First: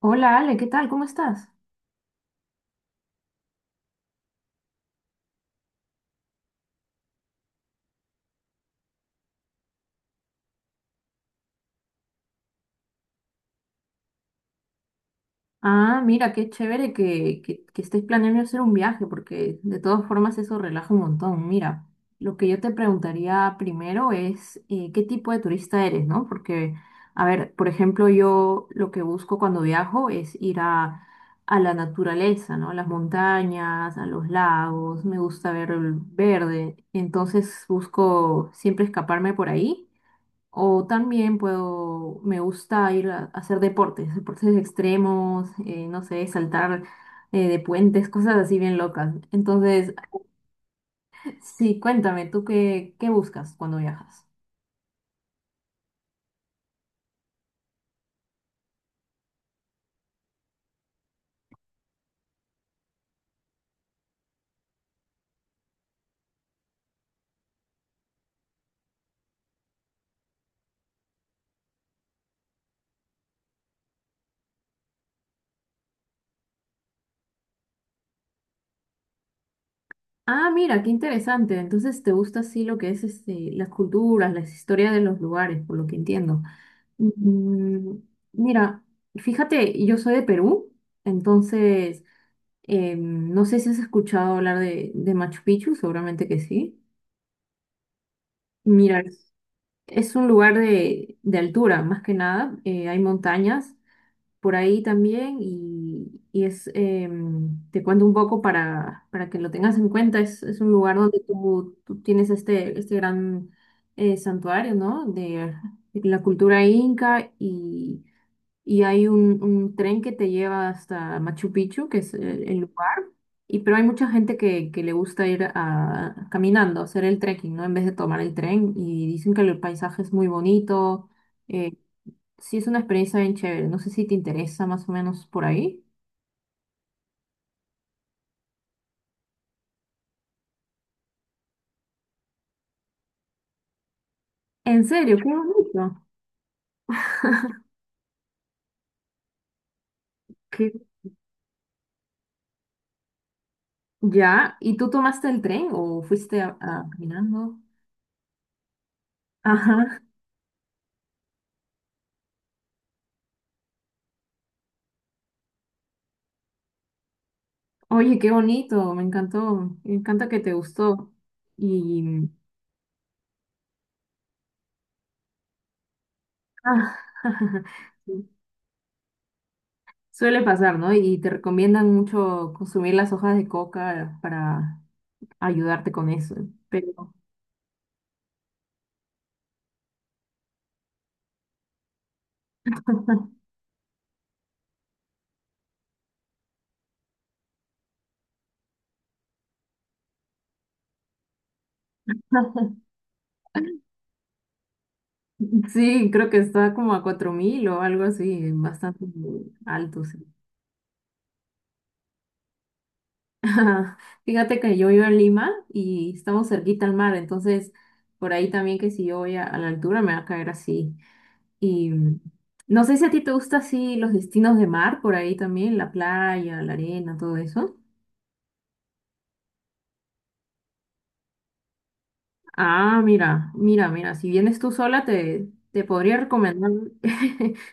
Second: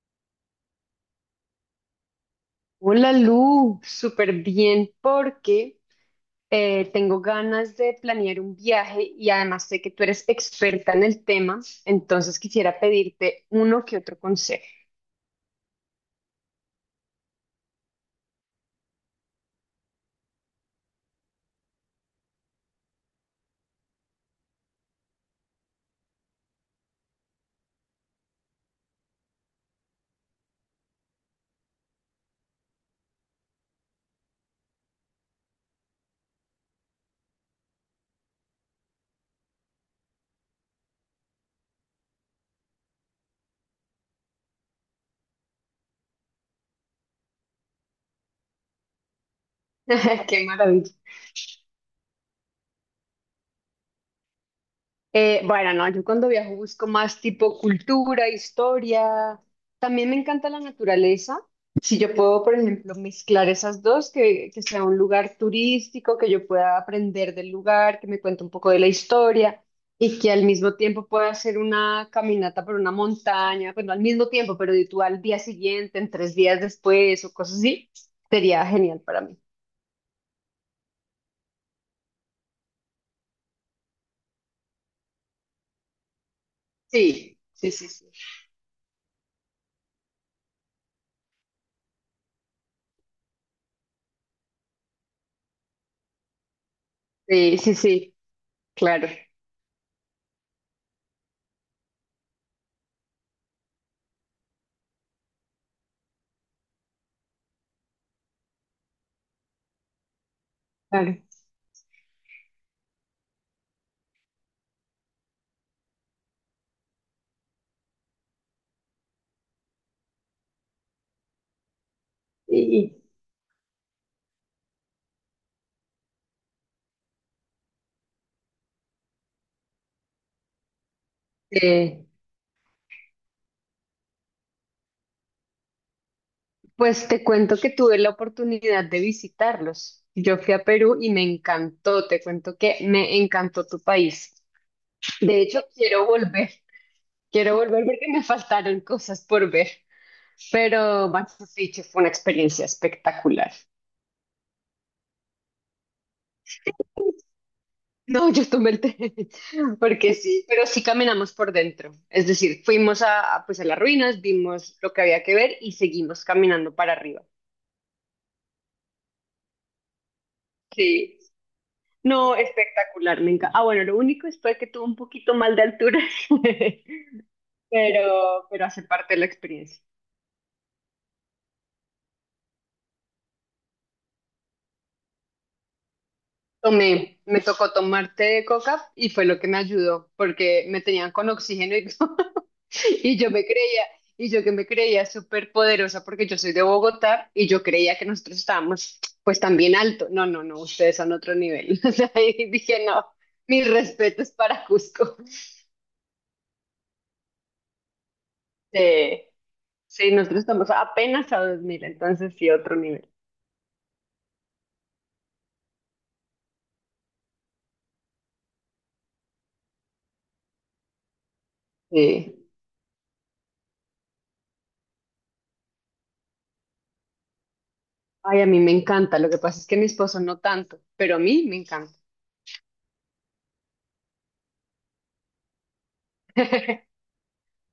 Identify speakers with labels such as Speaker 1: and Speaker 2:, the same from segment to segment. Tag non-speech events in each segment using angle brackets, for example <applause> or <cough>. Speaker 1: Hola Ale, ¿qué tal? ¿Cómo estás?
Speaker 2: Hola Lu, súper bien porque tengo ganas de planear un viaje y además sé que tú eres experta en el tema, entonces quisiera pedirte uno que otro consejo.
Speaker 1: Ah, mira, qué chévere que estés planeando hacer un viaje, porque de todas formas eso relaja un montón. Mira, lo que yo te preguntaría primero es qué tipo de turista eres, ¿no? Porque, a ver, por ejemplo, yo lo que busco cuando viajo es ir a la naturaleza, ¿no? A las montañas, a los lagos, me gusta ver el verde, entonces busco siempre escaparme por ahí. O también puedo, me gusta ir a hacer deportes, deportes extremos, no sé, saltar de puentes, cosas así bien locas. Entonces,
Speaker 2: <laughs> Qué maravilla.
Speaker 1: <laughs> sí, cuéntame, ¿tú qué buscas cuando viajas?
Speaker 2: Bueno, no, yo cuando viajo busco más tipo cultura, historia. También me encanta la naturaleza. Si yo puedo, por ejemplo, mezclar esas dos, que sea un lugar turístico, que yo pueda aprender del lugar, que me cuente un poco de la historia y que al mismo tiempo pueda hacer una caminata por una montaña, bueno, al mismo tiempo, pero tú al día siguiente, en 3 días después o cosas así, sería genial para mí.
Speaker 1: Ah, mira, qué interesante. Entonces, te gusta así lo que es este, las culturas, las historias de los lugares, por lo que entiendo.
Speaker 2: Sí, sí, sí,
Speaker 1: Mm,
Speaker 2: sí.
Speaker 1: mira, fíjate, yo soy de Perú, entonces, no sé si has escuchado hablar de Machu Picchu, seguramente que sí.
Speaker 2: Sí, sí, sí,
Speaker 1: Mira.
Speaker 2: claro,
Speaker 1: Es un lugar de altura, más que nada. Hay montañas por ahí también y es, te cuento un poco para que lo tengas en cuenta. Es un lugar donde
Speaker 2: claro.
Speaker 1: tú tienes este, este gran santuario, ¿no? De la cultura inca y hay un tren que te lleva hasta Machu Picchu, que es el lugar,
Speaker 2: Y,
Speaker 1: y pero hay mucha gente que le gusta ir caminando, hacer el trekking, ¿no? En vez de tomar el tren, y dicen que el paisaje es muy bonito,
Speaker 2: y,
Speaker 1: eh,
Speaker 2: eh,
Speaker 1: sí es una experiencia bien chévere, no sé si te interesa más o menos por ahí.
Speaker 2: Pues te cuento que tuve la oportunidad de visitarlos. Yo fui a Perú y me encantó, te cuento que me encantó tu país.
Speaker 1: En serio, qué
Speaker 2: De hecho,
Speaker 1: bonito.
Speaker 2: quiero
Speaker 1: <laughs>
Speaker 2: volver porque me faltaron cosas por ver,
Speaker 1: ¿Qué?
Speaker 2: pero Machu Picchu fue una experiencia espectacular.
Speaker 1: Ya, ¿y tú tomaste el tren o fuiste caminando?
Speaker 2: No, yo tomé el té, <laughs>
Speaker 1: Ajá.
Speaker 2: porque sí, pero sí caminamos por dentro. Es decir, fuimos a, pues a las ruinas, vimos lo que había que ver y seguimos caminando para arriba.
Speaker 1: Oye, qué bonito, me encantó, me encanta que te gustó.
Speaker 2: Sí.
Speaker 1: Y
Speaker 2: No, espectacular, me encanta. Ah, bueno, lo único es fue que tuvo un poquito mal de altura, <laughs>
Speaker 1: Ah, <laughs> sí,
Speaker 2: pero hace parte de la experiencia.
Speaker 1: suele pasar, ¿no? Y te recomiendan mucho consumir las hojas de coca para ayudarte con eso. Pero
Speaker 2: Tomé, me tocó tomar té de coca y fue lo que me ayudó, porque me tenían con oxígeno y, <laughs> y yo me creía, y yo que me creía súper poderosa porque yo soy de Bogotá y yo creía que nosotros estábamos pues también alto. No, no, no, ustedes son otro nivel. <laughs> O sea, y
Speaker 1: <laughs>
Speaker 2: dije, no, mis respetos para Cusco.
Speaker 1: sí, creo que está como a 4.000 o algo así, bastante
Speaker 2: Eh,
Speaker 1: alto,
Speaker 2: sí,
Speaker 1: sí.
Speaker 2: nosotros estamos apenas a 2.000, entonces sí, otro nivel.
Speaker 1: <laughs> Fíjate que yo vivo en Lima y estamos cerquita al mar, entonces por ahí también que si yo voy a la altura me va a caer así. Y mm,
Speaker 2: Sí.
Speaker 1: no sé si a ti te gusta así los destinos de mar, por ahí también, la playa, la arena, todo eso.
Speaker 2: Ay, a mí me encanta. Lo que pasa es que mi esposo no tanto, pero a mí me encanta.
Speaker 1: Ah, mira, mira, mira, si vienes tú sola, te podría recomendar
Speaker 2: <laughs>
Speaker 1: <laughs>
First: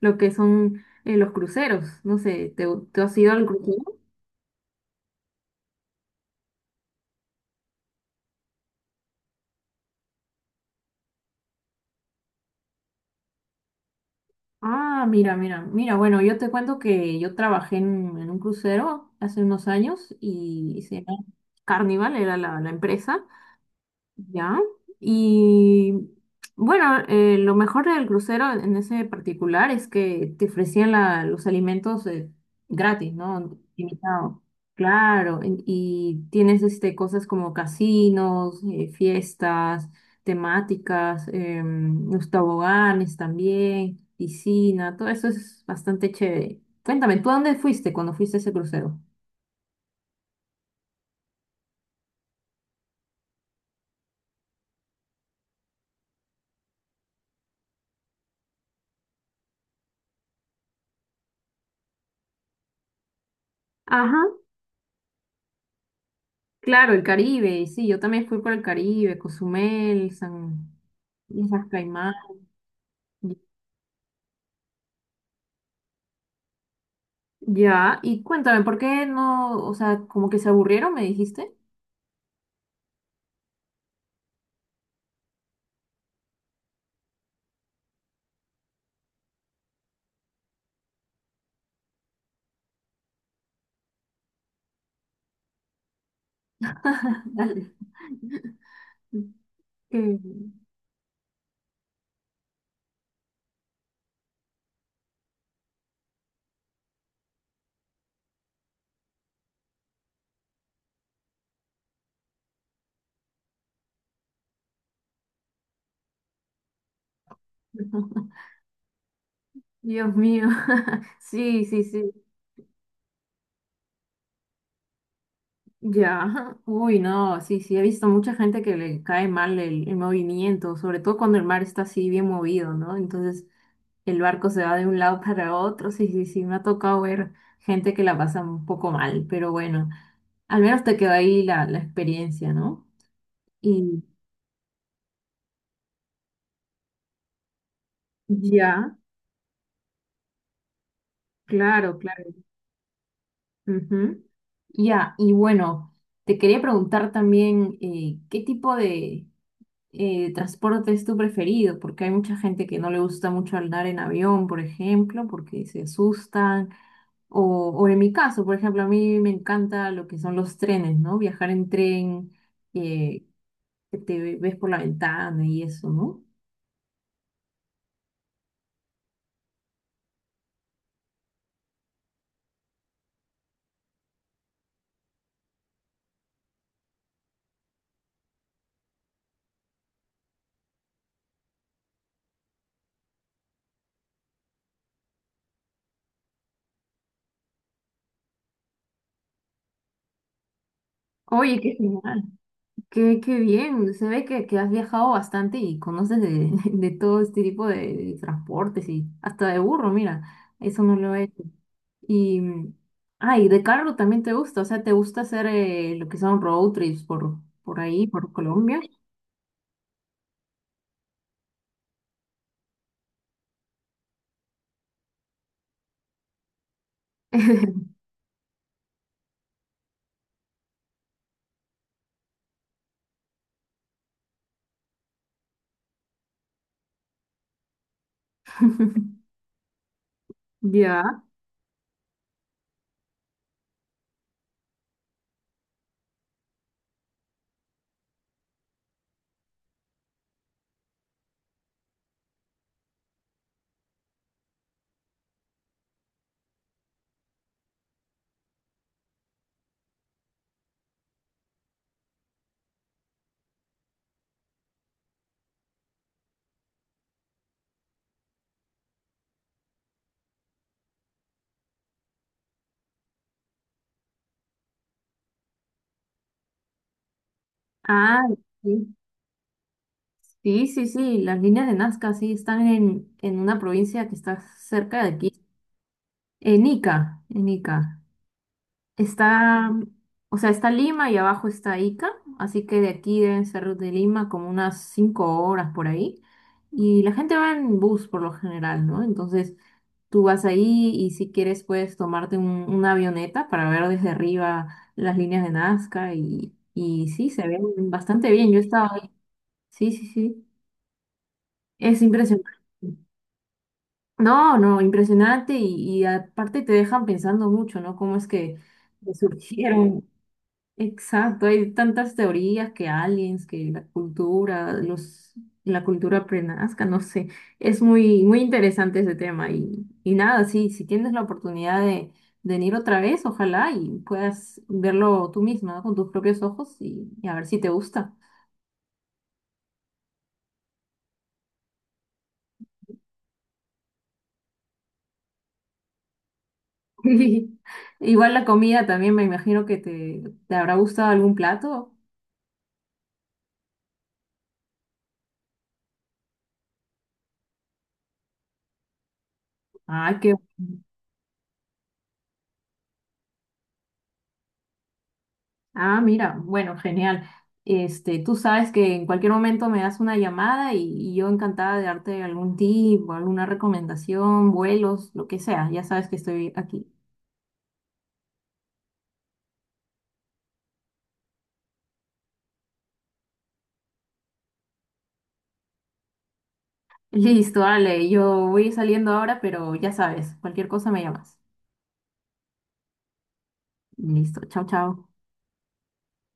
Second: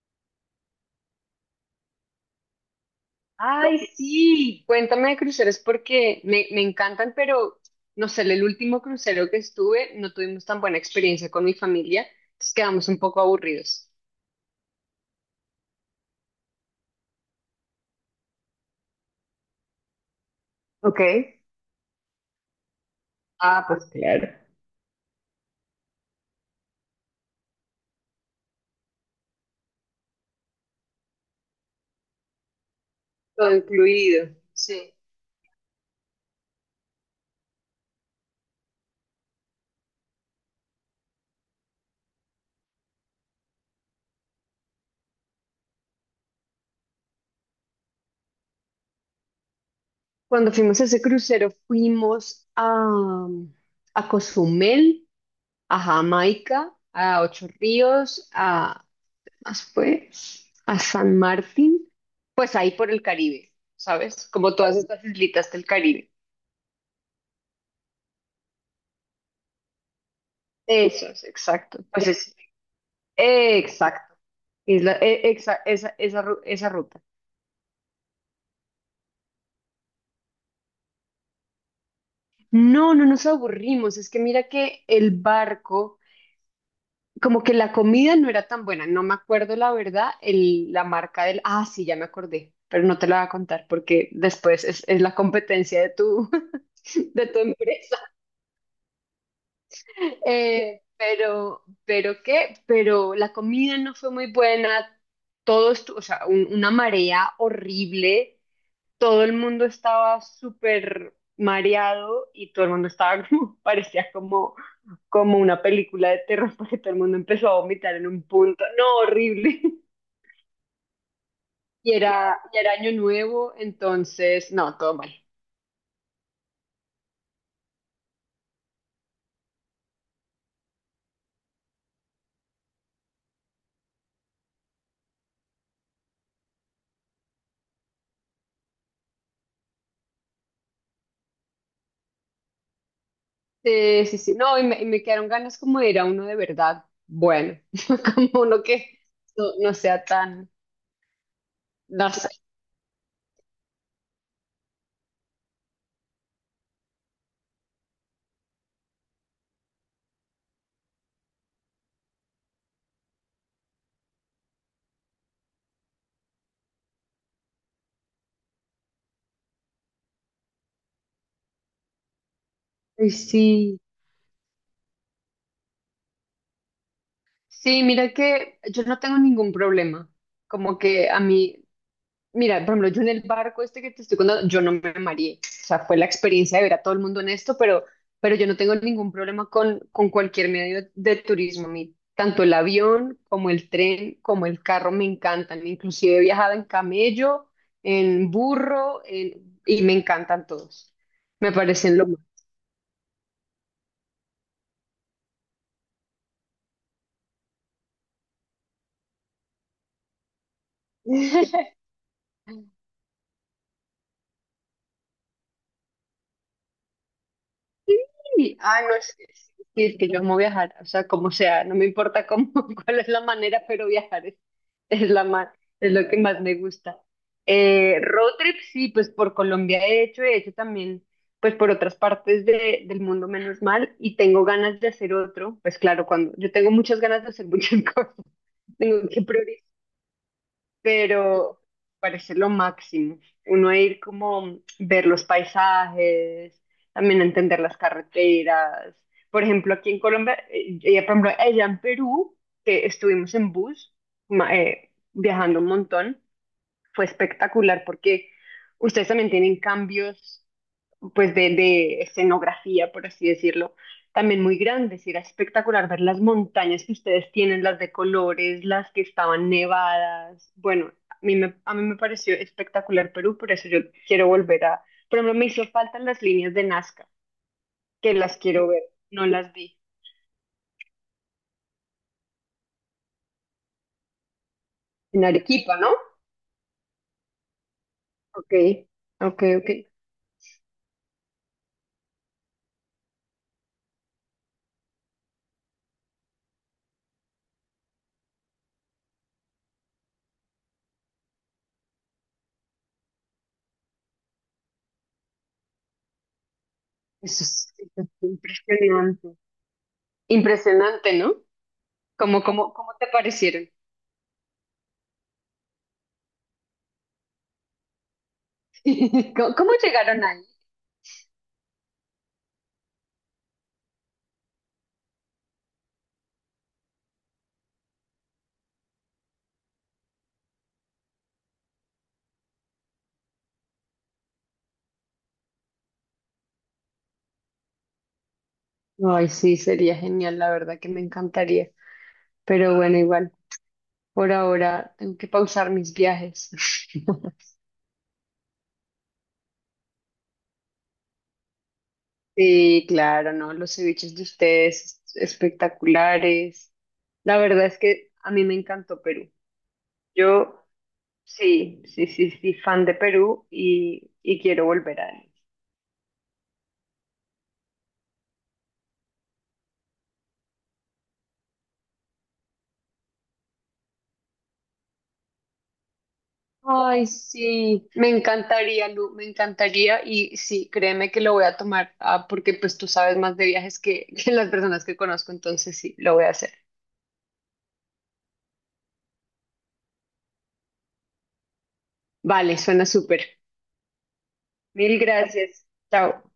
Speaker 1: lo que son los cruceros. No sé, te has ido al
Speaker 2: Ay,
Speaker 1: crucero?
Speaker 2: sí. Cuéntame de cruceros porque me encantan, pero no sé, el último crucero que estuve no tuvimos tan buena experiencia con mi familia, entonces quedamos un poco aburridos.
Speaker 1: Ah, mira, mira, mira, bueno, yo te cuento que yo trabajé en un crucero hace unos años y se
Speaker 2: Ok.
Speaker 1: llama Carnival, era la empresa,
Speaker 2: Ah, pues claro.
Speaker 1: ya. Y bueno, lo mejor del crucero en ese particular es que te ofrecían los alimentos gratis,
Speaker 2: Todo
Speaker 1: ¿no?
Speaker 2: incluido.
Speaker 1: Limitado.
Speaker 2: Sí.
Speaker 1: Claro, y tienes este, cosas como casinos, fiestas temáticas, los toboganes también, piscina, todo eso es bastante chévere. Cuéntame, ¿tú a dónde fuiste cuando fuiste a ese crucero?
Speaker 2: Cuando fuimos a ese crucero, fuimos a Cozumel, a Jamaica, a Ocho Ríos, a Después, a San Martín, pues ahí por el Caribe, ¿sabes? Como todas estas islitas del Caribe.
Speaker 1: Claro, el Caribe, sí, yo también fui por el Caribe, Cozumel, San...
Speaker 2: Eso es,
Speaker 1: Islas
Speaker 2: exacto. Pues
Speaker 1: Caimán.
Speaker 2: es, exacto. Esa ruta.
Speaker 1: Ya, y cuéntame, ¿por qué no, o sea, como que se aburrieron, me dijiste?
Speaker 2: No, no nos aburrimos. Es que mira que el barco, como que la comida no era tan buena. No me acuerdo la verdad, el, la marca del... Ah, sí, ya me acordé, pero no te la voy a contar porque después es la competencia de tu, <laughs> de
Speaker 1: <laughs>
Speaker 2: tu
Speaker 1: Dale.
Speaker 2: empresa.
Speaker 1: <laughs> Que-
Speaker 2: Pero la comida no fue muy buena, o sea, una marea horrible, todo el mundo estaba súper mareado y todo el mundo estaba como, <laughs> parecía como, como una película de terror porque todo el mundo empezó a vomitar en un
Speaker 1: <laughs>
Speaker 2: punto, no, horrible. <laughs>
Speaker 1: Dios mío. <laughs> Sí, sí,
Speaker 2: Y
Speaker 1: sí.
Speaker 2: era, y era año nuevo, entonces, no, todo mal.
Speaker 1: Ya, <laughs> ajá. Uy, no, sí, sí, he visto mucha gente que le cae mal el movimiento, sobre todo cuando el mar está así bien movido, ¿no? Entonces el barco se va de un lado <laughs> para otro, sí, sí, sí, me ha tocado ver gente que la pasa un poco mal, pero bueno, al menos te quedó ahí la experiencia, ¿no? Y
Speaker 2: Sí, sí, sí. No, y me quedaron ganas como de ir a uno de verdad. Bueno, <laughs> como uno
Speaker 1: ya,
Speaker 2: que no sea tan...
Speaker 1: claro,
Speaker 2: No
Speaker 1: claro.
Speaker 2: sé.
Speaker 1: Ujú. Ya, y bueno, te quería preguntar también, ¿qué tipo de, transporte es tu preferido? Porque hay mucha gente que no le gusta mucho andar en avión, por ejemplo, porque se asustan. O, o en mi caso, por ejemplo, a mí me encanta lo que son los trenes, ¿no? Viajar en tren,
Speaker 2: Ay,
Speaker 1: eh,
Speaker 2: sí,
Speaker 1: que te ves por la ventana y eso, ¿no?
Speaker 2: sí, mira que yo no tengo ningún problema. Como que a mí Mira, por ejemplo, yo en el barco este que te estoy contando, yo no me mareé. O sea, fue la experiencia de ver a todo el mundo en esto, pero, yo no tengo ningún problema con cualquier medio de turismo. A mí, tanto el avión como el tren, como el carro me encantan. Inclusive he viajado en camello, en burro, y me encantan todos. Me
Speaker 1: Oye, qué
Speaker 2: parecen lo más.
Speaker 1: genial. Qué bien, se ve que has viajado bastante y conoces de, <laughs> de todo este tipo de transportes y hasta de burro, mira, eso no lo he hecho.
Speaker 2: <laughs>
Speaker 1: Y, mm, ah, y de carro también te gusta, o sea, te gusta hacer lo que son road trips por ahí, por
Speaker 2: Sí.
Speaker 1: Colombia.
Speaker 2: Ah, no es, es- sí, es que yo amo viajar, o sea, como sea, no me importa cómo, <laughs> cuál es la manera, pero viajar es la más, es lo que más me gusta.
Speaker 1: <laughs>
Speaker 2: Road trip, sí, pues por Colombia he hecho también, pues por otras partes del mundo, menos mal, y tengo ganas de hacer otro, pues claro, cuando yo tengo muchas ganas de hacer muchas <laughs> cosas, tengo que priorizar
Speaker 1: Ya.
Speaker 2: pero parece lo máximo. Uno ir como ver los paisajes, también entender las carreteras. Por ejemplo, aquí en Colombia, ella, por ejemplo, allá en Perú, que estuvimos en bus, ma- viajando un montón, fue espectacular porque ustedes también tienen cambios pues de escenografía, por así decirlo, también muy grandes. Y era espectacular ver las montañas que ustedes tienen, las de colores, las que estaban nevadas. Bueno, a mí me pareció espectacular Perú, por eso yo quiero volver a... Por ejemplo, me hizo falta las líneas de Nazca, que
Speaker 1: Ah,
Speaker 2: las quiero ver,
Speaker 1: sí.
Speaker 2: no las vi.
Speaker 1: Sí, sí, sí, las líneas de Nazca sí están en una provincia que está cerca de
Speaker 2: En
Speaker 1: aquí,
Speaker 2: Arequipa, ¿no?
Speaker 1: en Ica, en Ica.
Speaker 2: Ok, ok, ok.
Speaker 1: Está, o sea, está Lima y abajo está Ica, así que de aquí deben ser de Lima como unas 5 horas por ahí. Y la gente va en bus por lo general, ¿no? Entonces tú vas ahí y si quieres puedes tomarte una avioneta para ver desde arriba las líneas de Nazca y sí, se ven
Speaker 2: Eso es
Speaker 1: bastante bien. Yo he estado ahí.
Speaker 2: impresionante.
Speaker 1: Sí, sí, sí.
Speaker 2: Impresionante, ¿no?
Speaker 1: Es
Speaker 2: ¿Cómo,
Speaker 1: impresionante.
Speaker 2: cómo, cómo te parecieron?
Speaker 1: No, no, impresionante y aparte te dejan pensando mucho, ¿no? ¿Cómo es que
Speaker 2: <laughs> ¿Cómo
Speaker 1: surgieron?
Speaker 2: llegaron ahí?
Speaker 1: Exacto, hay tantas teorías que aliens, que la cultura, los, la cultura prenazca, no sé. Es muy, muy interesante ese tema y nada, sí, si tienes la oportunidad de venir otra vez, ojalá y puedas verlo tú misma, ¿no? Con tus propios ojos y a ver si te gusta. <laughs>
Speaker 2: Ay, sí, sería genial, la verdad que me encantaría. Pero bueno, igual, por ahora tengo que pausar mis viajes. <laughs>
Speaker 1: Sí. Igual la comida también, me imagino que te habrá gustado algún plato.
Speaker 2: Sí, claro, ¿no? Los ceviches de ustedes espectaculares. La verdad es que a mí me encantó Perú.
Speaker 1: Ah qué.
Speaker 2: Yo sí, sí, sí, sí, fan de Perú y quiero volver a él.
Speaker 1: Ah, mira, bueno, genial. Este, tú sabes que en cualquier momento me das una llamada y yo encantada de darte algún tip o alguna recomendación, vuelos, lo que sea. Ya sabes que estoy aquí.
Speaker 2: Ay, sí, me encantaría, Lu, me encantaría y sí, créeme que lo voy a tomar, ah, porque pues tú sabes más de viajes que, <laughs> que las personas que conozco, entonces sí, lo voy a hacer.
Speaker 1: <laughs> Listo, Ale, yo voy saliendo ahora, pero ya sabes, cualquier cosa me llamas.
Speaker 2: Vale, suena súper.
Speaker 1: Listo, chao,
Speaker 2: Mil
Speaker 1: chao.
Speaker 2: gracias. Chao.